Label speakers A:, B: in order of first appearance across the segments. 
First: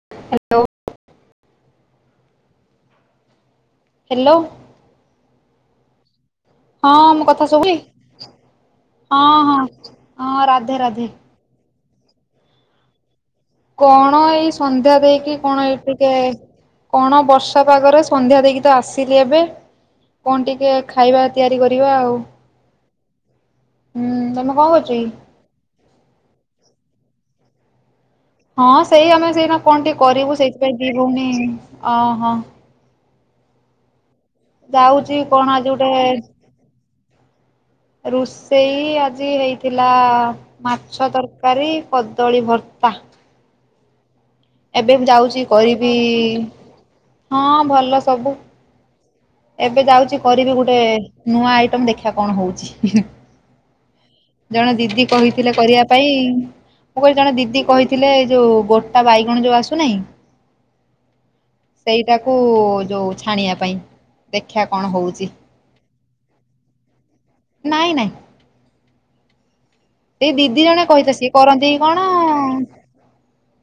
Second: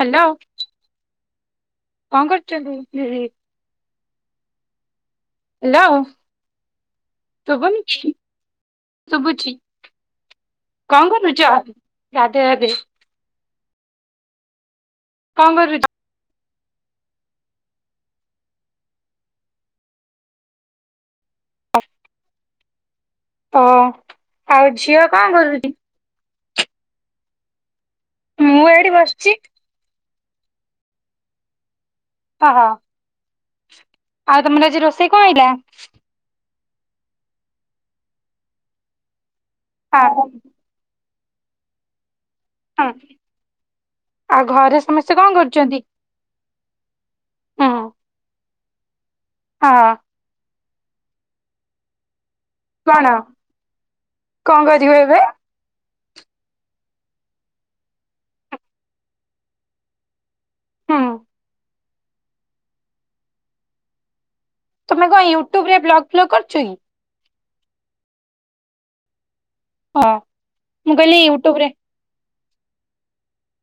A: Hello. କଣ କରୁଚନ୍ତି ଦିଦି?
B: ହ୍ୟାଲୋ।
A: ହ୍ୟାଲୋ।
B: ହଁ ମୋ କଥା ସୁବୁଚି।
A: ଶୁଭୁନି କି?
B: ହଁ
A: ଶୁଭୁଛି
B: ହଁ ହଁ ରାଧେ ରାଧେ।
A: କଣ କରୁଛ? ରାଧେ ରାଧେ।
B: କଣ ଏଇ ସନ୍ଧ୍ୟା ଦେଇକି କଣ ଏଇଠି କେ କଣ ବର୍ଷା ପାଗରେ ସନ୍ଧ୍ୟା ଦେଇକି ତ ଆସିଲି ଏବେ। କଣ ଟିକେ ଖାଇବା ତିଆରି କରିବା ଆଉ।
A: ଓ
B: ହୁଁ ତମେ କଣ
A: ଆଉ
B: କରୁଛ କି?
A: ଝିଅ କଣ କରୁଚି? ମୁଁ
B: ହଁ
A: ଏଇଠି
B: ସେଇ ଆମେ
A: ବସିଛି।
B: ସେଇନା କଣ ଟିକେ କରିବୁ ସେଇଥିପାଇଁ ଦି ଭଉଣି ଅହଁ।
A: ହଁ ଆଉ ତମର ଆଜି ରୋଷେଇ
B: ଯାଉଛି
A: କଣ ହେଇଥିଲା?
B: ରୁଷେଇ ଆଜି ହେଇଥିଲା
A: ହଁ
B: ମାଛ ତରକାରୀ କଦଳୀ ଭର୍ତ
A: ହଁ। ଆଉ ଘରେ
B: ଏବେ ବି
A: ସମସ୍ତେ କଣ
B: ଯାଉଛି
A: କରୁଛନ୍ତି?
B: କରିବି
A: ହୁଁ
B: ହଁ ଭଲ ସବୁ। ଏବେ
A: ହଁ
B: ଯାଉଚି କରିବି ଗୋଟେ ନୂଆ ଆଇଟମ୍ ଦେଖିଆ କଣ ହଉଚି। ହୁ
A: କଣ କଣ
B: ଜଣେ
A: କରିବ
B: ଦିଦି
A: ଏବେ?
B: କହିଥିଲେ କରିବା ପାଇଁ ମୁଁ କହିଲି ଜଣେ ଦିଦି କହିଥିଲେ ଯୋଉ ଗୋଟା ବାଇଗଣ ଯୋଉ ଆସୁନାହିଁ
A: ହଁ।
B: ସେଇଟାକୁ ଯୋଉ ଛାଣିବା ପାଇଁ। ଦେଖିଆ କଣ
A: ତମେ
B: ହଉଛି
A: କଣ ୟୁଟ୍ୟୁବରେ୍ ବ୍ଲଗ ଫ୍ଲଗ କରୁଛ କି?
B: ନାଇଁ ନାଇଁ।
A: ହଁ
B: ସେଇ ଦିଦି ଜଣେ
A: ମୁଁ
B: କହିଥିଲା
A: କହିଲି
B: ସିଏ
A: ୟୁଟ୍ୟୁବ ରେ
B: କରନ୍ତି କି କଣ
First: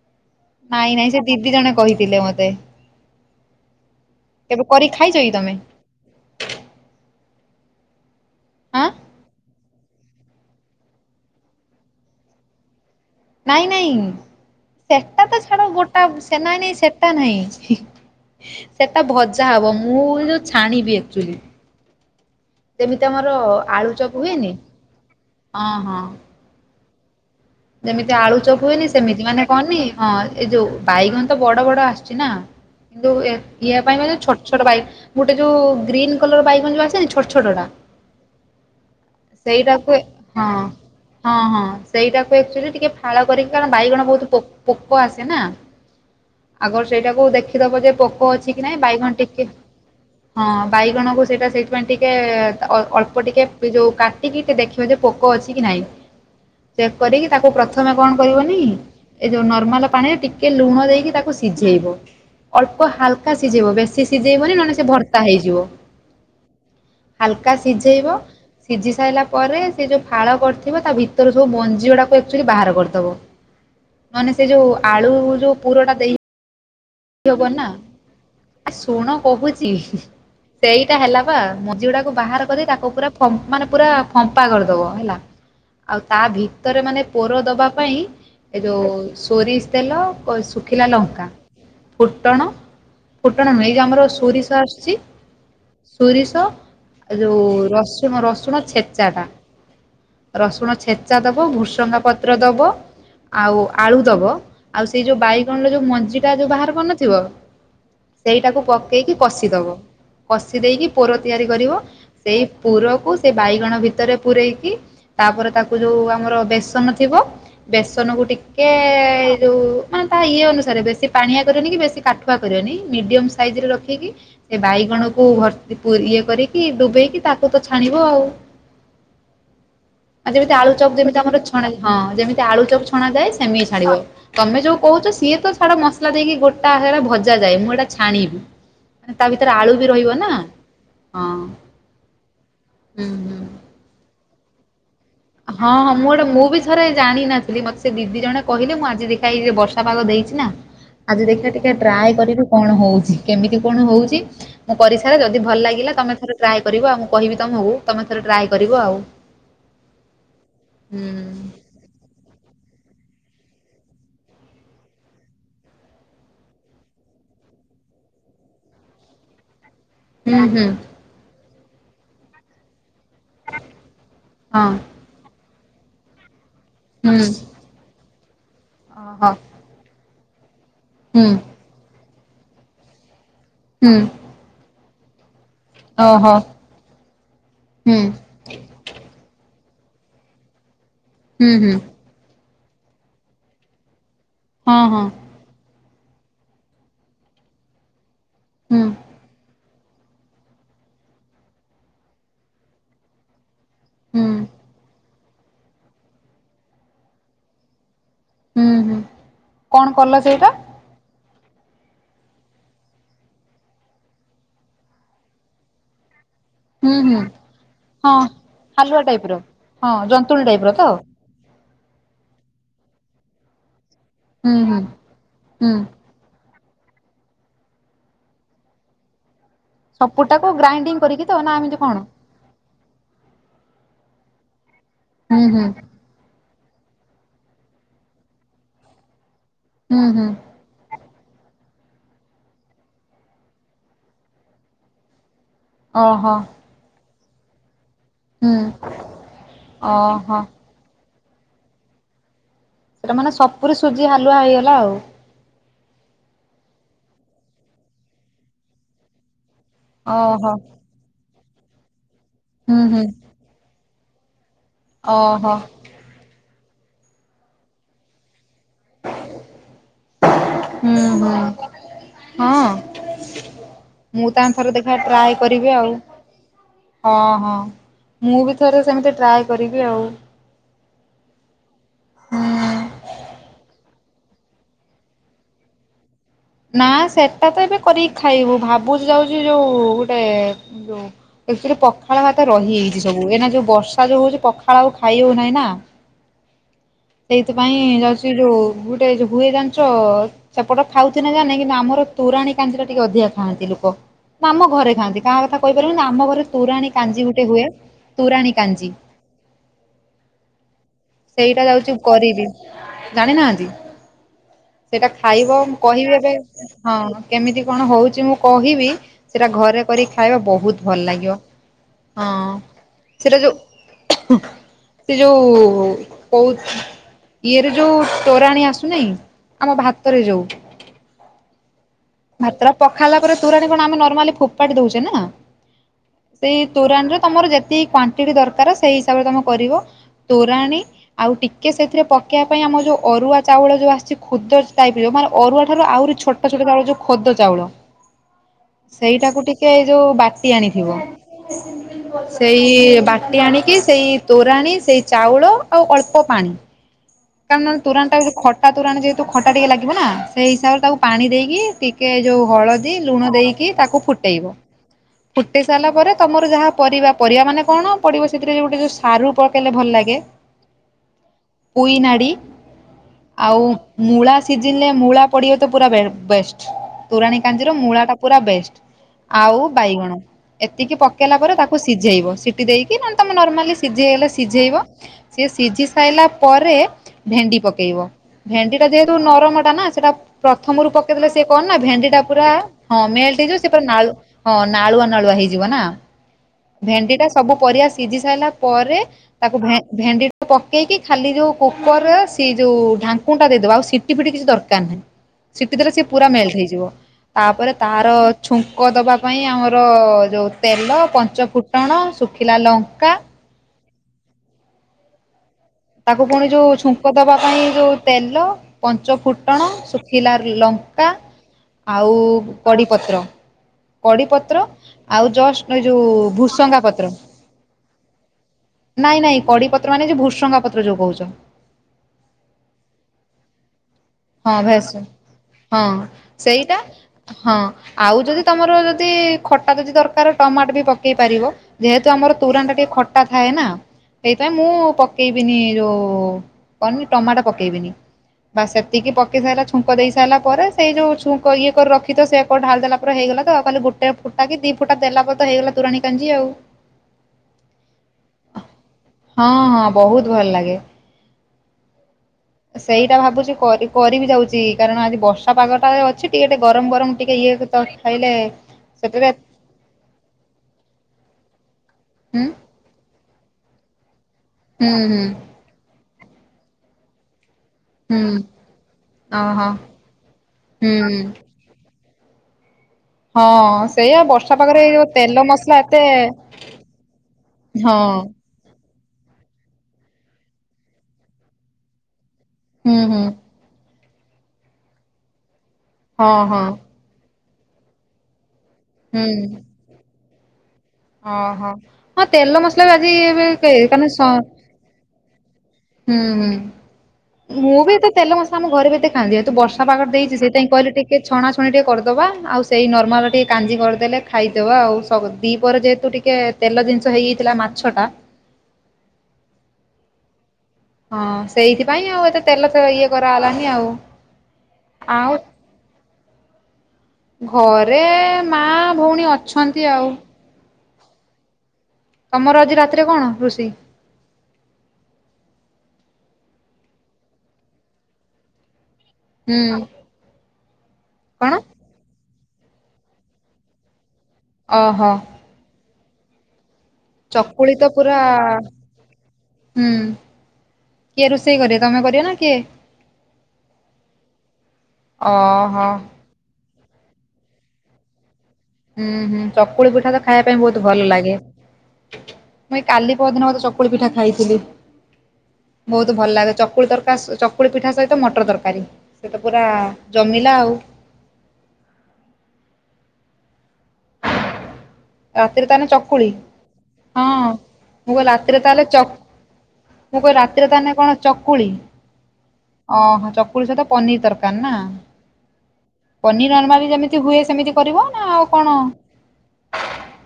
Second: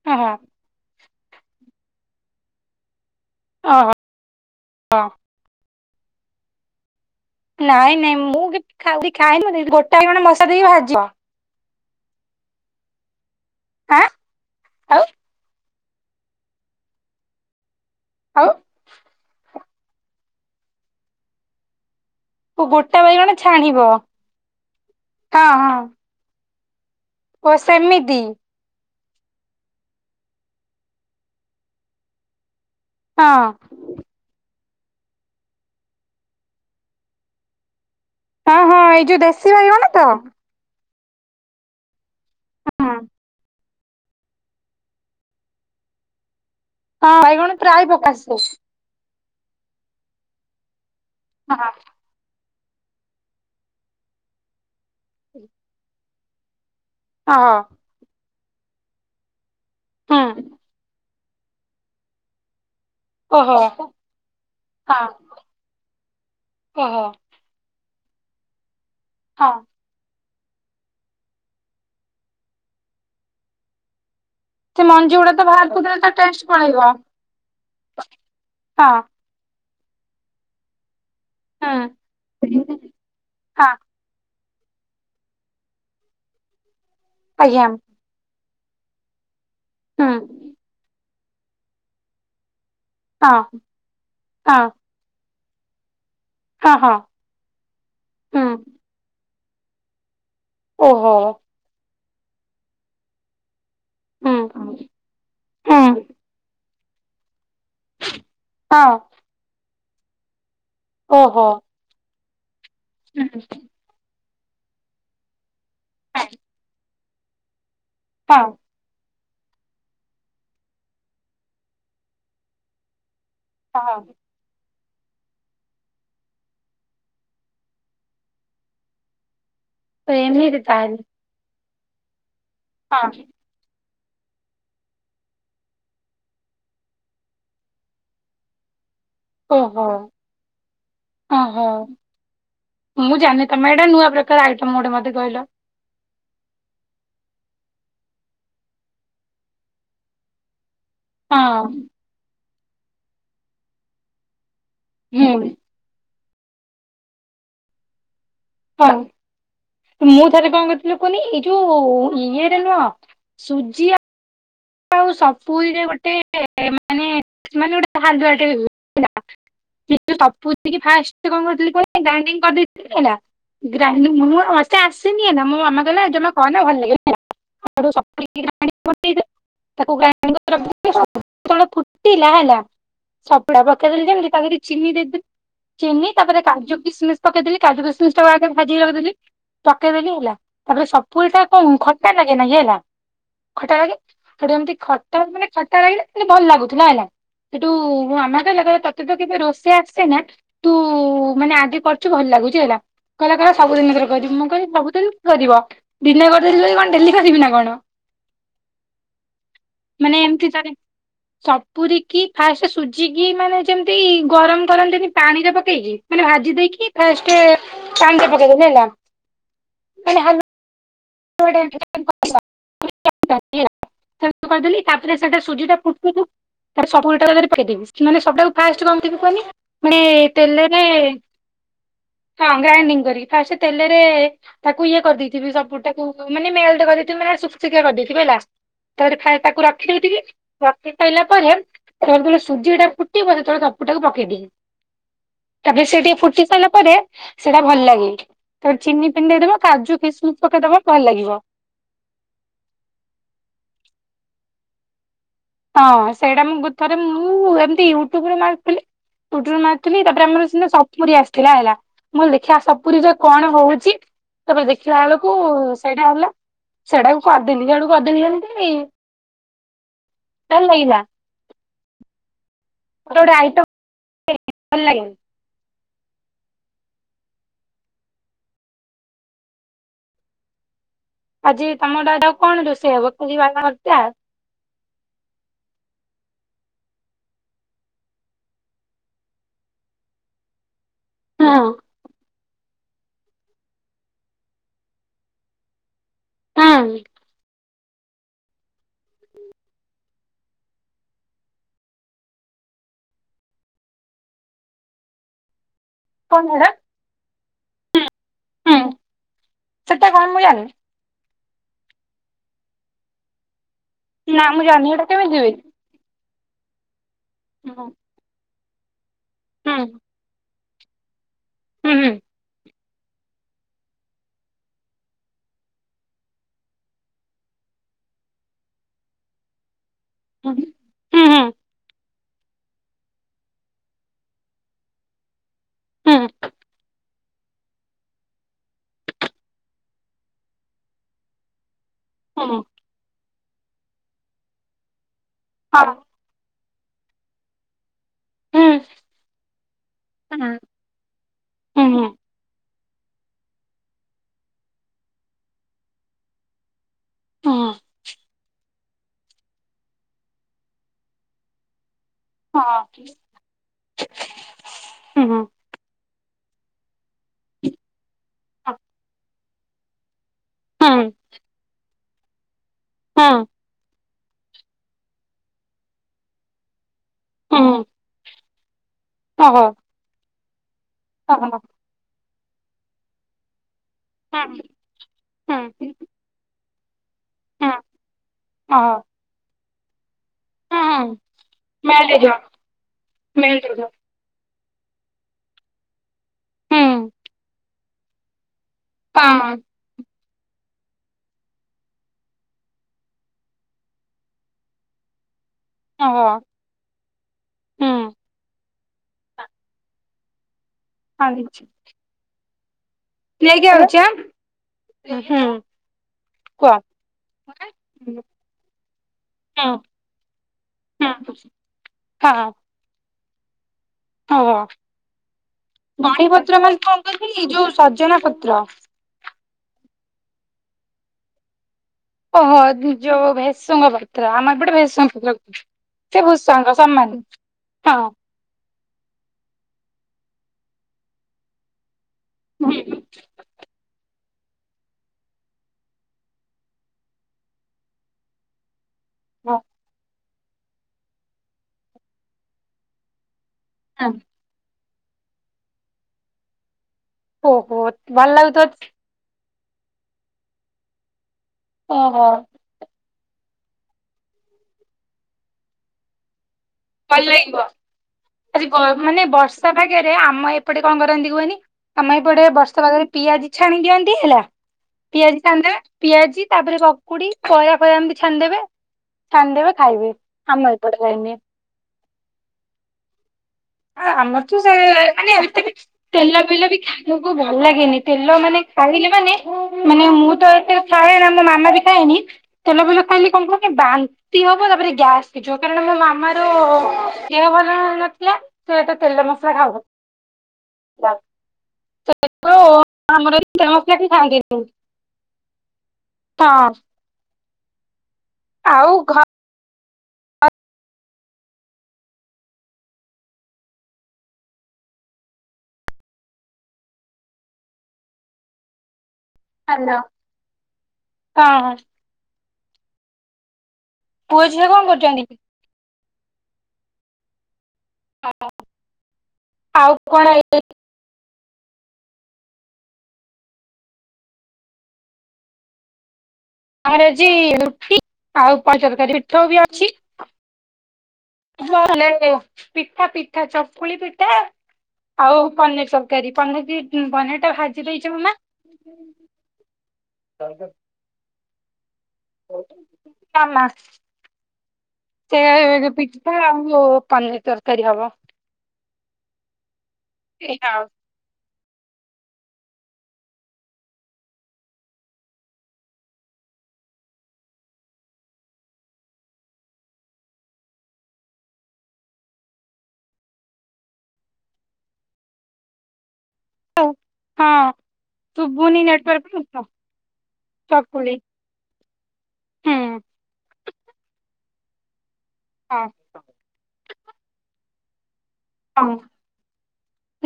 A: ହଁ ହଁ
B: ନାଇଁ ନାଇଁ ସେ ଦିଦି ଜଣେ କହିଥିଲେ ମତେ।
A: ଅହ।
B: କେବେ କରିକି ଖାଇଛ କି ତମେ?
A: ନାଇଁ ନାଇଁ ମୁଁ
B: ଆଁ
A: [inaudible] ଖାଇନି ଗୋଟାେ ମଶଲା ଦେଇକି ଭାଜିବ?
B: ନାଇଁ ନାଇଁ
A: ଆଁ ଆଉ
B: ସେଟା ତ ଛାଡ ଗୋଟା ସେ ନାଇଁ ନାଇଁ ସେଟା ନାଇଁ ହି।
A: ଆଉ?
B: ସେଟା ଭଜା ହବ ମୁଁ ଯୋଉ ଛାଣିବି ଆକ୍ଚୁଆଲି।
A: ଗୋଟା
B: ଯେମିତି
A: ବାଇଗଣ
B: ଆମର
A: ଛାଣିବ
B: ଆଳୁଚପ ହୁଏନି ହିଁ ହଁ।
A: ଓ
B: ଯେମିତି
A: ସେମିତି
B: ଆଳୁ ଚପ୍ ହୁଏନି ସେମିତି ମାନେ କହନି, ହଁ ଏଇ ଯୋଉ ବାଇଗଣ ତ ବଡ ବଡ ଆସିଛି ନା। କିନ୍ତୁ
A: ହଁ
B: ଏ ଇଆ ପାଇଁ ମୋତେ ଛୋ ଛୋଟ ବାଇ, ଗୋଟେ ଯୋଉ ଗ୍ରୀନ୍ କଲର୍ ବାଇଗଣ ଯୋଉ ଆସେନି ଛୋଟ ଛୋଟ ଟା।
A: ହଁ ହଁ ଏଇ ଯୋଉ ଦେଶୀ ବାଇଗଣ
B: ସେଇଟାକୁ ଏ
A: ତ
B: ହଁ ହଁ, ହଁ ସେଇଟାକୁ ଏକ୍ଚୁଲି
A: ହଁ
B: ଟିକେ ଫାଳ କରିକି କାରଣ ବାଇଗଣ ବହୁତ ପୋ-ପୋକ ଆସେ ନା। ଆଗର
A: ହଁ
B: ସେଇଟାକୁ
A: ବାଇଗଣ
B: ଦେଖିଦବ
A: ପ୍ରାୟ
B: ଯେ ପୋକ
A: ପକାସେ
B: ଅଛି କି ନାଇଁ ବାଇଗଣ ଟିକେ ହଁ ବାଇଗଣକୁ ସେଇଟା
A: ହଁ
B: ସେଇଥିପାଇଁ ଟିକେ ଅ- ଅଳ୍ପ ଟିକେ ପି-ଯୋଉ କାଟିକି ଟିକେ ଦେଖିବ ଯେ ପୋକ ଅଛି କି ନାଇଁ। କରିକି ତାକୁ
A: ଓହୋ
B: ପ୍ରଥମେ କଣ କରିବନି ଏ ଯୋଉ ନର୍ମାଲ ପାଣିରେ
A: ହୁଁ
B: ଟିକେ ଲୁଣ ଦେଇକି ତାକୁ ସି ସିଝେଇବ ଅଳ୍ପ ହାଲ କା
A: ଓହୋ
B: ସିଝେଇବ ବେଶି ସିଜେଇବନି ନନେ ସେ
A: ହଁ
B: ଭର୍ତ୍ତା ହେଇଯିବ।
A: ଓହୋ
B: ହାଲ କା ସିଝେଇବ, ସିଝି ସାଇଲା
A: ହଁ
B: ପରେ ସେ ଯୋଉ ଫାଳ କରିଥିବ ତା ଭିତରୁ ସବୁ ମଞ୍ଜ ଜି ଗୁଡାକ ଏକ୍ଚୁଲି ବାହାର କରିଦବ। ମାନେ ସେ ଯୋଉ ଆଳୁ
A: ମଞ୍ଜି ଗୁଡା ତ
B: ଯୋଉ
A: ବାହାର
B: ପୁରଟା
A: କରିଦେଲେ ତା
B: ଦେଇ
A: ଟେଷ୍ଟ କରିବା।
B: ଦବ ନା, ଶୁଣ କହୁଛି। ସେଇଟା ହେଲା ପା
A: ହୁଁ
B: ମଞ୍ଜି ଗୁଡାକୁ ବାହାର କରି ତାକୁ ପୁରା ଫମ୍ପ ମାନେ
A: ହଁ
B: ପୁରା ଫମ୍ପା କରିଦବ ହେଲା, ଆଉ ତା ଭିତରେ ମାନେ ପୋର
A: ଆଜ୍ଞା
B: ଦବା ପାଇଁ ଏ ଯୋଉ ସୋରିଷ ତେଲ
A: ହୁଁ
B: କ- ଶୁଖିଲା ଲଙ୍କା ଫୁଟଣ
A: ହଁ
B: ଫୁଟଣ ନୁହେଁ ଏଇ ଯେ ଆମର ସୁରିଷ
A: ହଁ
B: ଆସୁଛି, ସୁରିଷ
A: ହଁ, ହଁ।
B: ଏ ଯୋଉ ରସୁଣ
A: ହୁଁ
B: ରସୁଣ ଛେଚା ଟା। ରସୁଣ
A: ଓହୋ
B: ଛେଚା ଦବ ଭୃଷୁଙ୍ଗା ପତ୍ର ଦବ। ଆଉ ଆଳୁ ଦବ
A: ହୁଁ
B: ଆଉ ସେଇ ଯୋଉ ବାଇଗଣର ଯୋଉ
A: ହୁଁ
B: ମଞ୍ଜି ଟା ଯୋଉ ବାହାର କରିନଥିବ। ସେଇଟାକୁ
A: ହଁ
B: ପକେଇକି କଷିଦବ, କଷି ଦେଇକି ପୋର ତିଆରି
A: ଓହୋ
B: କରିବ। ସେଇ ପୁରକୁ ସେଇ ବାଇଗଣ ଭିତରେ ପୂରେଇକି। ତାପରେ ତାକୁ ଯୋଉ ଆମର ବେସନ ଥିବ। ବେସନ କୁ
A: ହଁ
B: ଟିକେ ଏ ଯୋଉ ମାନେ ତା ଇଏ ଅନୁସାରେ ବେଶୀ ପାଣିଆ କରିବନି କି ବେଶୀ କାଠୁଆ କରିବନି ମିଡିୟମ୍ ସାଇଜ ରେ
A: ହଁ
B: ରଖିକି। ଏ ବାଇଗଣକୁ ଭର୍ତ୍ତି ପୁ-ଇଏ କରିକି ଡୁବେଇକି ତାକୁ ତ ଛାଣିବ ଆଉ।
A: [inaudible]
B: ଆଉ ଯେମିତି
A: ଏମିତି
B: ଆଳୁ ଚପ୍
A: ତାହେଲେ
B: ଯେମିତି ଆମର ଛ ହଁ ଯେମିତି ଆଳୁ ଚପ୍
A: ହଁ
B: ଛଣାାଯାଏ ସେମିତି ଛାଣିବ। ତୋମେ ଯୋଉ କହୁଚ ସିଏ ତ ଛାଡ ମସ ସଲା ଦେଇକି ଗୋଟା ସେଟା ଭଜାଯାଏ, ମୁଁ ଏଇଟା ଛାଣିବି। ମାନେ ତା ଭିତରେ ଆଳୁ
A: ଓହୋ
B: ବି ରହିବ ନା, ହଁ, ହୁଁ।
A: ତୋମେ ଏଟା ନୂଆ ପ୍ରକାର ଆଇଟମ୍ ଗୋଟେ ମୋତେ କହିଲ।
B: ହଁ, ହଁ ମୁଁ ଏଟା, ମୁଁ ବି ଥରେ ଜାଣିିନଥିଲି ମୋତେ ସେ ଦିଦି ଜଣେ କହିଲେ, ମୁଁ ଆଜି ଦେଖା ଏଇ ଯେ ବର୍ଷା ପାଗ ଦେଇଛି ନା। ଆଜି
A: ହଁ
B: ଦେଖିଆ ଟିକେ ଟ୍ରାଏ କରିବି କଣ ହଉଛି କେମିତି କଣ ହଉଛି। ମୁଁ କରିସାରେ, ଯଦି
A: ହୁଁ
B: ଭଲ ଲାଗିଲା ତୋମେ ଥରେ ଟ୍ରାଏ କରିବ ଆଉ, ମୁଁ କହିବି ତୋମକୁ ତୋମେ ଥରେ ଟ୍ରାଏ କରିବ
A: ହଁ
B: ଆଉ।
A: ମୁଁ ଥରେ କଣ କରିଥିଲି
B: ହୁଁ
A: କୁହନି ଏଇ ଯୋଉ ଇଏରେ ନୁହଁ ସୁଜି ଆ ଆଉ ସପୁରୀ ରେ ଗୋଟେ ମାନେ ମାନେ ଗୋଟେ ହାଲୁଆ ଟେ [inaudible] ହେଲା। [inaudible] ଚି [unintelligible]
B: ହୁଁ ହୁଁ
A: ସପୁରୀ କି ଫାଷ୍ଟ କଣ କରିଥିଲି କୁହନି? ଗ୍ରାଇଣ୍ଡିଙ୍ଗ କରିଦେଇଥିଲି ହେଲା ଗ୍ରାଇଣ୍ଡିଙ୍ଗ ମୁଁ ନୂଆ ଓ
B: ହଁ
A: ମୋତେ ଆସିନି ହେଲା ମୋ ମାମା କହିଲା ଜମା କରନା ଭଲ ଲାଗିବ
B: ହୁଁ।
A: ତାକୁ ସପୁରୀ କି ଗ୍ରାଇଣ୍ଡିଙ୍ଗି କରିଦେଇଚି, ତାକୁ ଗ୍ରାଇଣ୍ଡିଙ୍ଗ କରି ରଖିଦେଇ [unintelligible]
B: ହୁଁ।
A: କଣ ଫୁଟିଲା ହେଲା ସପୁରା ପକେଇଦେଲି ଯେମିତି ତାପରେ ଚିନି ଦେଇଦେଲି। ଚିନି
B: ଓହୋ
A: ତାପରେ କାଜୁ କିସମିସ୍ ପକେଇଦେଲି କାଜୁ
B: ହୁଁ ହୁଁ ଓହୋ ହୁଁ
A: କିସମିସ ଟା ଆଗେ ଭାଜିିକୁ ରଖିଦେଲି। ପକେଇଦେଲି ହେଲା ତାପରେ ସପୁରି ଟା
B: ହୁଁ ହୁଁ
A: କଣ ଖଟା ଲାଗେ ନା ହେଲା ଖଟା ଲାଗେ। ସେଠୁ ଏମତି
B: ହଁ ହଁ।
A: ଖଟା ମାନେ ଖଟା ଲାଗିଲା ଭଲ ଲାଗୁଥିଲା ହେଲା। ସେଠୁ ମୋ ମାମା କହିଲା
B: ହୁଁ
A: ତତେ ତ କେବେ ରୋଷେଇ ଆସେ ନା। ତୁ ମାନେ ଆଜି କରିଛୁ ଭଲ ଲାଗୁଚି ହେଲା। କଲା କହିଲା ସବୁଦିନ ଏଥର
B: ହୁଁ
A: କରିବୁ। ମୁଁ କହିଲି ସବୁ ଦିନ କିଏ କରିବ ଦିନେ କରିଦେଲିବୋଲି କଣ ଡେଲି କରିବି ନା କଣ।
B: ହୁଁ, ହୁଁ। କଣ କଲ
A: ମାନେ ଏମତି
B: ସେଇଟା
A: ଟାରେ ସପୁୁରିକି ଫାଷ୍ଟ ସୁଜିକି ମାନେ ଯେମତି ଗରମ କରନ୍ତି ନି ଯେମିତି ପାଣି ରେ ପକେଇକି ମାନେ ଭାଜି ଦେଇକି
B: ହୁଁ
A: ପକେଇକି
B: ହୁଁ।
A: ଫାଷ୍ଟେ
B: ହଁ
A: ପାଣିରେ ପକେଇ ଦବ ହେଲା ମାନେ ହାଲକା
B: ରହିବ ତ
A: [unintelligible] ମୁଁ
B: ହୁଁ ହୁଁ।
A: କହିଦେଲି ତାପରେ ସେଇଟା ସୁଜି
B: ହୁଁ
A: ଟା ଫୁଟୁ ଫୁଟୁ ତାର ସପୁରି ଟାରେ ପକେଇଦେବି ମାନେ ସପୁରି ଫାଷ୍ଟକଣ ଦେବି କୁହନି। ମାନେ
B: ସପୁରଟାକୁ ଗ୍ରାଇଡିଙ୍ଗ
A: ତେଲରେ
B: କରିକି ତ ନା ଏମିତି କଣ?
A: ହଁ ଗ୍ରାଇଣ୍ଡିଙ୍ଗ କରିକି ଫାଷ୍ଟେ ତେଲରେ ତାକୁ ଇଏ
B: ହୁଁ
A: କରିଦେଇଥିବେ
B: ହୁଁ
A: ସପୁରି ତାକୁ ମାନେ ମେଲଟ କରିଦେଇଥିବି ମାନେ ଶୁଖସୁଖିଆ କରିଦେଇଥିବି ହେଲା ତାପରେ ତାକୁ
B: ହୁଁ
A: ରଖିଦେଇକରି
B: ହୁଁ
A: କି ରଖି ସାରିଲା ପରେ ଯେତେ ବେଳେ ସୁଜି ଟା ଫୁଟିିବ ସେତେବେଳେ ସପୁଟାକୁ ପକେଇଦିଏ। ତାପରେ ସେ ଟିକେ
B: ଓହୋ
A: ଫୁଟି ସାରିଲା ପରେ ସେଟା ଭଲ ଲାଗେ। ତ
B: ହୁଁ
A: ଚିନି ଫିନି ଦେଇଦେବ କାଜୁ କିସମିସ
B: ଓହୋ।
A: ପକେଇଦବ ଭଲ ଲାଗିବ।
B: ସେଟା ମାନେ ସପୁରି ସୁଜି ହାଲୁଆ ହେଇଗଲା ଆଉ।
A: ହଁ ସେଇଟା ମୁଁ ଥରେ ମୁଁ ଏମିତି ୟୁଟ୍ୟୁବରେ ମାରୁଥିଲି ୟୁଟ୍ୟୁବ ମାରି ତାପରେ ଆମର
B: ଓହୋ
A: ସେଦିନ ସପୁରୀ ଆସିଥିଲା ହେଲା ମୁଁ ଦେଖିବା
B: ହୁଁ ହୁଁ।
A: ସପୁରୀରେ କଣ ହଉଛି ତାପରେ ଦେଖ ଦେଖିଲା ବେଳକୁ
B: ଓହୋ
A: ସେଇଟା ହେଲା ସେଇଟାକୁ କରିଦେଲିି ସେଟା କୁ କରିଦେଲି କେମିତି
B: ହୁଁ, ହୁଁ। ହଁ,
A: ଗୋଟେ ଗୋଟେ ଆଇଟମ
B: ମୁଁ ତାଙ୍କର
A: ଭଲ
B: ଦେଖିଆ
A: ଲାଗେନି।
B: ଟ୍ରାଏ କରିବି ଆଉ ହଁ, ହଁ, ମୁଁ ବି ଥରେ ସେମତି ଟ୍ରାଏ କରିବି ଆଉ।
A: ଆଜି ତମ ଦାଦା କଣ
B: ହୁଁ।
A: ରୋଷେଇ ହବ ଖାଲି ବାଇଗଣ ଭରତା।
B: ନା ସେଟା ତ ଏବେ କରିକି ଖାଇବୁ ଭାବୁଛି ଯାଉଛି ଯୋଉ ଗୋଟେ ଯୋଉ
A: ହଁ
B: ଏଥିରେ ପଖାଳ ଭାତ ରହିଯାଇଚି। ସବୁ ଏଇନା ଯୋଉ ବର୍ଷା ଯୋଉ ହଉଛି ପଖାଳ ଆଉ ଖାଇ ହଉନାହିଁ ନା
A: ହୁଁ
B: ସେଇଥି ନାଇଁ ଯାଉଛି ଯୋଉ ଗୋଟେ ଯୋଉ ହୁଏ ଜାଣିଛ ସେପଟ ଖାଉ ସେ କଥା ଜାଣିନି ଆମର ତୋରାଣୀ କାଞ୍ଜି ଟିକେ ଅଧିକା ଖାଆନ୍ତି ଲୋକ ନା ଆମ ଘରେ ଖାଆନ୍ତି କାହା କଥା କହିପାରିବି ନି ଆମ ଘରେ
A: କଣ ସେଟା
B: ତୁରାଣୀ କାଞ୍ଜି ଗୋଟେ ହୁଏ ତୁରାଣୀ କାଞ୍ଜି।
A: ହୁଁ ସେଟା କଣ ମୁଁ ଜାଣିନି।
B: ସେଇଟା ଯାଉଚି କରିବି ଜାଣିନାହାନ୍ତି
A: ନା ମୁଁ ଜାଣିନି ଏଇଟା
B: ସେଇଟା
A: କେମିତି ହୁଏ?
B: ଖାଇବ। କହିବେ ଏବେ ହଁ କେମିତି
A: ହୁଁ
B: କଣ ହଉଛି ମୁଁ କହିବି ସେଟା ଘରେ
A: ହୁଁ
B: କରିକି ଖାଇବ ବହୁତ ଭଲ ଲାଗିବ
A: ହୁଁ
B: ହଁ। ସେଟା ଯୋଉ ସେ ଯୋଉ କଉ ଇଏରେ ଯୋଉ ତୋରାଣି ଆସୁନାହିଁ ଆମ ଭାତରେ ଯୋଉ?
A: ହୁଁ, ହୁଁ।
B: ମାତ୍ର ପଖାଳା ପରେ ତୋରାଣି କଣ ଆମେ ନର୍ମାଲି ଫୋପାଡ଼ି ଦଉଚେ ନା।
A: ହୁଁ
B: ସେଇ ତୋରାଣି ରେ ତମର ଯେତିକି କ ଦରକାର ସେଇ ହିସାବରେ ତମେ କରିବ ତୋରାଣୀ ଆଉ ଟିକେ ସେଥିରେ ପ ପକେଇବା
A: ହୁଁ ହୁଁ
B: ପାଇଁ ଆମ ଯେଉଁ ଅରୁଆ ଚାଉଳ ଯୋଉ ଆସିଛି ଖୁଦ ଟାଇପି ର ମାନେ ଅରୁଆଠାରୁ
A: ହଁ
B: ଆହୁରି ଛୋଟ ଛୋଟ ଚାଉଳ ଯୋଉ ଖୁଦ ଚାଉଳ
A: ହୁଁ
B: ସେଇଟାକୁ ଟିକେ ଏ ଯୋଉ
A: ହୁଁ
B: ବାଟି ଆଣିଥିବ।
A: ହୁଁ
B: ସେଇ ବାଟି ଆଣିକି ସେଇ ତୋରାଣି ସେଇ ଚାଉଳ ଆଉ ଅଳ୍ପ ପାଣି।
A: ହୁଁ ହୁଁ
B: କାରଣ ତୁରଣଟା ଖଟା ତୁରାଣ ଯେହେତୁ ଖଟା ଟିକେ ଲାଗିବ ନା ସେଇ ହିସାବରେ ତାକୁ ପାଣି ଦେଇକିି। ଏଇ ଯୋଉ
A: ହଁ
B: ହଳଦୀ ଲୁଣ ଦେଇକି ତାକୁ ଫୁଟେଇବ
A: ହୁଁ ହୁଁ ହୁଁ
B: ଫୁଟେଇ ସାରିଲା ପରେ ତମର ଯାହା ପରିବା ପରିବା ମାନେ କଣ ପଡ଼ିବ ସେଥିରେ ଗୋଟେ ଯଉ ସାରୁ ପକେଇଲେ ଭଲ ଲାଗେ।
A: ହଁ।
B: ପୋଇନାଡ଼ି
A: ହୁଁ
B: ଆଉ ମୂଳା ସିଝିଲେ ମୂଳା ପଡ଼ିବ ତ ପୁରା ବେ ବେଷ୍ଟ। ତୋରାଣୀ କାଞ୍ଜିର ମୂଳାଟା ପୁରା ବେଷ୍ଟ ଆଉ
A: ଓହୋ
B: ବାଇଗଣ ଏତିକି ପକେଇଲା ପରେ
A: ଓହୋ
B: ତାକୁ ସିଝେଇବ ସିଟି ଦେଇକି ନହେଲେ ତମେ ନର୍ମାଲି ସିଝେଇଲେ
A: ହୁଁ
B: ସିଝେଇବ ସିଏ ସିଝି
A: ହୁଁ
B: ସାରିଲା ପରେ ଭେଣ୍ଡି
A: ହୁଁ
B: ପକେଇବ ଭେଣ୍ଡିଟା
A: ଓହୋ
B: ଯେହେତୁ ନରମଟା ନା ସେଟା
A: ହୁଁ
B: ପ୍ରଥମରୁ
A: ହୁଁ
B: ପକେଇଦେଲେ ସେ କଣ ନା
A: ମେଲ୍ଟ
B: ଭେଣ୍ଡିଟା
A: ହେଇଯିବ
B: ପୁରା ହଁ ମେଲଟ ହେଇଯିବ ସେ ପୁରା ନାଳୁ ହଁ ନାଳୁଆ ନାଳୁଆ ହେଇଯିବ ନା
A: ହୁଁ।
B: ଭେଣ୍ଡିଟା ସବୁ ପରିବା ସିଝି ସାରିଲା ପରେ।
A: ହଁ
B: ତାକୁ ଭେ ଭେଣ୍ଡି ପକେଇକି ଖାଲି ଯୋଉ କୁକର ସେ ଯୋଉ ଢାଙ୍କୁଣିଟା ଦେଇଦବ, ଆଉ ସିଟି ଫିଟି କିଛି ଦରକାର ନାହିଁ। ସିଟି ଦେଲେ ସିଏ ପୁରା
A: ହଁ
B: ମେଲଟ ହେଇଯିବ। ତାପରେ ତାର
A: ହୁଁ
B: ଛୁଙ୍କ ଦବା ପାଇଁ ଆମର ଯୋଉ ତେଲ ପଞ୍ଚ ଫୁଟଣ, ଶୁଖିଲା ଲଙ୍କା।
A: ନେଇକି ଆଉଛି ହାଁ ଉଁ, ହୁଁ।
B: ତାକୁ ପୁଣି ଯୋଉ ଛୁଙ୍କ ଦବା ପାଇଁ ଯୋଉ ତେଲ ପଞ୍ଚଫୁଟଣ, ଶୁଖିଲା ଲଙ୍କା ଆଉ
A: ହଁ
B: କଡ଼ିପତ୍ର।
A: ଓହୋ
B: କଡିପତ୍ର ଆଉ ଜଷ୍ଟ ଏ ଯୋଉ
A: ବଣି ପତ୍ର ମାନେ
B: ଭୁସଙ୍ଗା
A: କଣ
B: ପତ୍ର।
A: କହିଲି ଯୋଉ ସଜନା ପତ୍ର।
B: ନାଇଁ ନାଇଁ କଡିପତ୍ର ମାନେ ଭୃସଙ୍ଗା ପତ୍ର ଯୋଉ କହୁଛ।
A: ଓହ ଯୋଉ ଭେସଙ୍ଗା ପତ୍ର।
B: ହଁ
A: ଆମର ଏପଟେ
B: ଭେସ୍
A: ଭେଶୁଙ୍ଗା।
B: ହଁ
A: ସେ
B: ସେଇଟା
A: ଭୂଷଙ୍କ ସମାନ, ହଁ।
B: ଆଉ ଯଦି ତମର ଯଦି ଖଟା ଯଦି ଦରକାର ଟମାଟ ବି ପକେଇ ପାରିବ। ଯେହେତୁ ଆମର ତୋରାଣି ଟା ଟିକେ ଖଟା ଥାଏ ନା। ସେଇପାଇଁ ମୁଁ ପକେଇବିନି ଯୋଉ କଣ ଟମାଟୋ ପକେଇବିନି ବା ସେ ଟିକି ପକେଇ ସାରିଲା ଛୁଙ୍କ ଦେଇ ସାରିଲା ପରେ ସେଇ ଯେଉଁ ଛୁଙ୍କ ଇଏ କରି ରଖିଥିବ ତାକୁ ସେ କୁ ଢାଲିଦେଲା। ପୁରା ହେଇଗଲା ତ ଖାଲି ଗୋଟେ ଫୁଟା କି ଦି ଫୁଟା ଦେଲା ପରେ ହେଇଗଲା ତୋରାଣୀ କାଞ୍ଜି ଆଉ
A: ଓହୋ ଭଲ ଲାଗୁଥିବ ତ
B: ହଁ ବହୁତ ଭଲ ଲାଗେ।
A: ଅହ।
B: ସେଇଟା ଭାବୁଛି କରି କରିିବି ଯାଉଛି କାରଣ ଆଜି ବର୍ଷା ପାଗଟାଏ ଅଛି। ଟିକେ ଟିକେ ଗରମ ଗରମ
A: ଭଲ
B: ଟିକେ ଇଏ
A: ଲାଗିବ
B: ତ ଖାଇଲେ
A: ଆଜି ମାନେ
B: ସେଥିରେ
A: ବର୍ଷା ପାଗରେ ଆମ ଏ ଏପଟେ କଣ କରନ୍ତି କୁହନି ଆମ ଏପଟେ
B: ହୁଁ
A: ବର୍ ବର୍ଷା ପାଗରେ ପିଆଜି ଛାଣି ଦିଅନ୍ତି ହେଲା
B: ହୁଁ ହୁଁ
A: ପିଆଜି ଛାଣି ଦେବେ ପିଆଜି ତାପରେ ପକୁଡ଼ି। କଳା କଳା ଏମିତି
B: ହୁଁ
A: ଛାଣିଦେବେ
B: ଓହୋ
A: ଛାଣିଦେବେ ଖାଇବେ ଆମ ଏପଟେ
B: ହୁଁ
A: ଲାଇନ ରେ।
B: ହଁ।
A: ଆ
B: ସେଇଆ
A: ଆମର
B: ବର୍ଷା
A: ତ ସେ
B: ପାଗରେ ଏଇ ଯୋଉ
A: ମାନେ
B: ତେଲ
A: ଏମିତି କି
B: ମସଲା ଏତେ
A: ତେଲ ମେଲ ବି ଖାଇବାକୁ ଭଲ
B: ହଁ
A: ଲାଗେନି ତେଲ ମାନେ ଖାଇଲି ମାନେ ମାନେ ମୁଁ ତ ଏତେ ଖାଏନା ମୋ ମାମା ବି ଖାଏନି। ତେଲ
B: ହୁଁ
A: ଫେଲ
B: ହୁଁ
A: ଖାଇଲେ କଣ କ ବାନ୍ତି ହବ ତାପରେ ଗ୍ୟାସ୍ ହେଇଯିବ କାରଣ ମୋ
B: ହଁ
A: ମାମାର
B: ହଁ
A: ଦେହ ଭଲ ହେଇନଥିଲା ସେ ଏତେ ତେଲ ମସଲା ଖାଉ
B: ଅହ ହଁ
A: ତ
B: ତେଲ ମସଲା ବି ଆଜି
A: ଆମର ଏଠି ତେଲ
B: ଏବେ
A: ମସଲା କେହି
B: [unintelligible]
A: ଖାଆନ୍ତିନି
B: ହୁଁ ହୁଁ
A: ହଁ
B: ମୁଁ ବି ଏତେ ତେଲ ମସଲା ଆମ ଘରେ
A: ଆଉ
B: ବି ଏତେ
A: ଘ
B: ଖାଆନ୍ତି ତୁ ବର୍ଷ ବର୍ଷା ପାଗ ଦେଇଛି ସେଇଥିପାଇଁ କହିଲି ଟିକେ ଛଣାଛଣି ଟିକେ କରଦବା ଆଉ ସେଇ ନର୍ମାଲ ଟିକେ କାଞ୍ଜି କରିଦେଲେ ଖାଇଦବା ଆଉ ସ ଦି ପରେ ଯେହେତୁ ଟିକେ ତେଲ ଜିନିଷ ହେଇଯାଇଥିଲା ମାଛ ଟା।
A: ହାଲୋ।
B: ହଁ ସେଇଥିପାଇଁ ଆଉ ଏତେ ତେଲ ଇଏ କରାହଲାନି ଆଉ।
A: ପୁଅ ଝିଅ କଁ
B: ଆଉ
A: କରୁଛନ୍ତି?
B: ଘରେ ମା ଭଉଣୀ ଅଛନ୍ତି ଆଉ।
A: କଣ ଏ
B: ତମର ଆଜି ରାତିରେ କଣ ରୋଷୋଇ?
A: ଆମର ଆଜି ରୁଟି ଆଉ [unintelligible] ତରକାରୀ ପିଠଉ ବି
B: ହୁଁ
A: ଅଛି, [unintelligible]
B: କଣ
A: ତାହେଲେ ପିଠା ପିଠା ଚକୁଳି ପିଠା
B: ଅହ।
A: ଆଉ ପନିର ତରକାରୀ ପନିର କି
B: ଚକୁଳି ତ ପୁରା ହୁଁ। କିଏ ରୋଷେଇ କରିଏ ତମେ କରିବ ନା କିଏ?
A: [unintelligible] [unintelligible]
B: ଓହୋ
A: ପନିର ତରକାରୀ ହବ।
B: ହୁଁ ହୁଁ ଚକୁଳି ପିଠା ତ ଖାଇବା ପାଇଁ
A: ଏଇଆ
B: ବହୁତ ଭଲ ଲାଗେ। ମୁଏଇ କାଲି ପରଦିନ ବୋଧେ ଚକୁଳି ପିଠା ଖାଇଥିଲି। ବହୁତ ଭଲ ଲାଗେ, ଚକୁଳି ତରକା ଚକୁଳି ପିଠା ସହିତ ମଟର ତରକାରୀ। ସେ ତ ପୁରା ଜମିଲା ଆଉ। ରାତିରେ ତାହେଲେ ଚକୁଳି, ହଁ ମୁଁ କହିଲ ରାତିରେ
A: ଶୁଭୁନି
B: ତାହେଲେ ଚ
A: ନେଟୱାର୍କ ତ
B: ମୁଁ କହିଲି ରାତିରେ ତାନେ
A: ଚକୁଳି
B: କଣ ଚକୁଳି
A: ହୁଁ
B: ଅହୋ ଚକୁ କୁଳି ସହିତ ପନିର ତରକାର ନା।
A: ହଁ।
B: ପନିର ନର୍ମାଲ ଯେମିତି ହୁଏ ସେମିତି କରିବ ନା ଆଉ କଣ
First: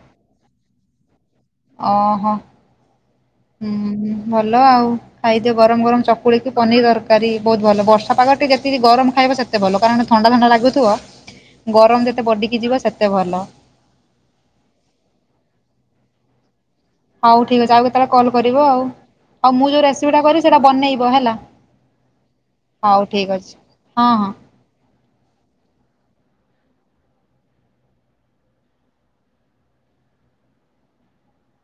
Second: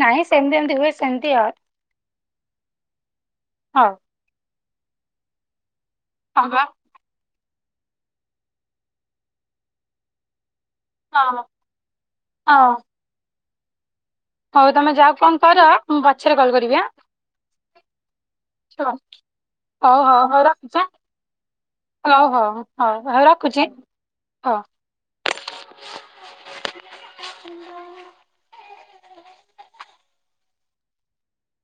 A: ନାଇଁ ସେମିତି ଏମତି ହୁଏ ସେମତି ଆ।
B: ଓହୋ
A: ହଉ
B: ହୁଁ, ଭଲ ଆଉ ଖାଇଦିଅ ଗରମ ଗରମ ଚ
A: ହଁ
B: କୁଳିକି
A: ବା
B: ପନିର ତରକାରୀ ବହୁତ ଭଲ ବର୍ଷା ପାଗଟି ଯେତିକି ଗରମ ଖାଇବ ସେତେ ଭଲ କାରଣ ଥଣ୍ଡା ଥଣ୍ଡା ଲାଗୁଥିବ
A: ହଁ
B: ଗରମ ଯେତେ ବଡିକି
A: ହଁ
B: ଯିବ ସେତେ ଭଲ।
A: ହଉ ତମେ ଯାଅ କଣ କର ମୁଁ ପଛରେ କଲ୍ କରିବି ଆ।
B: ହଉ ଠିକ୍ ଅଛି ଆଉ କେତେବେଳେ କଲ୍ କରିବ ଆଉ ଆଉ ମୁଁ ଯୋଉ
A: ହଉ
B: ରେସିପି
A: ହଉ
B: ଟା
A: ହଉ
B: କରିବି ସେଇଟା
A: ରଖୁଛି
B: ବନେଇବ ହେଲା।
A: ହଉ ହଉ ହଉ
B: ଠିକ୍ ଅଛି
A: ରଖୁଛି
B: ହଁ ହଁ।
A: ହଉ।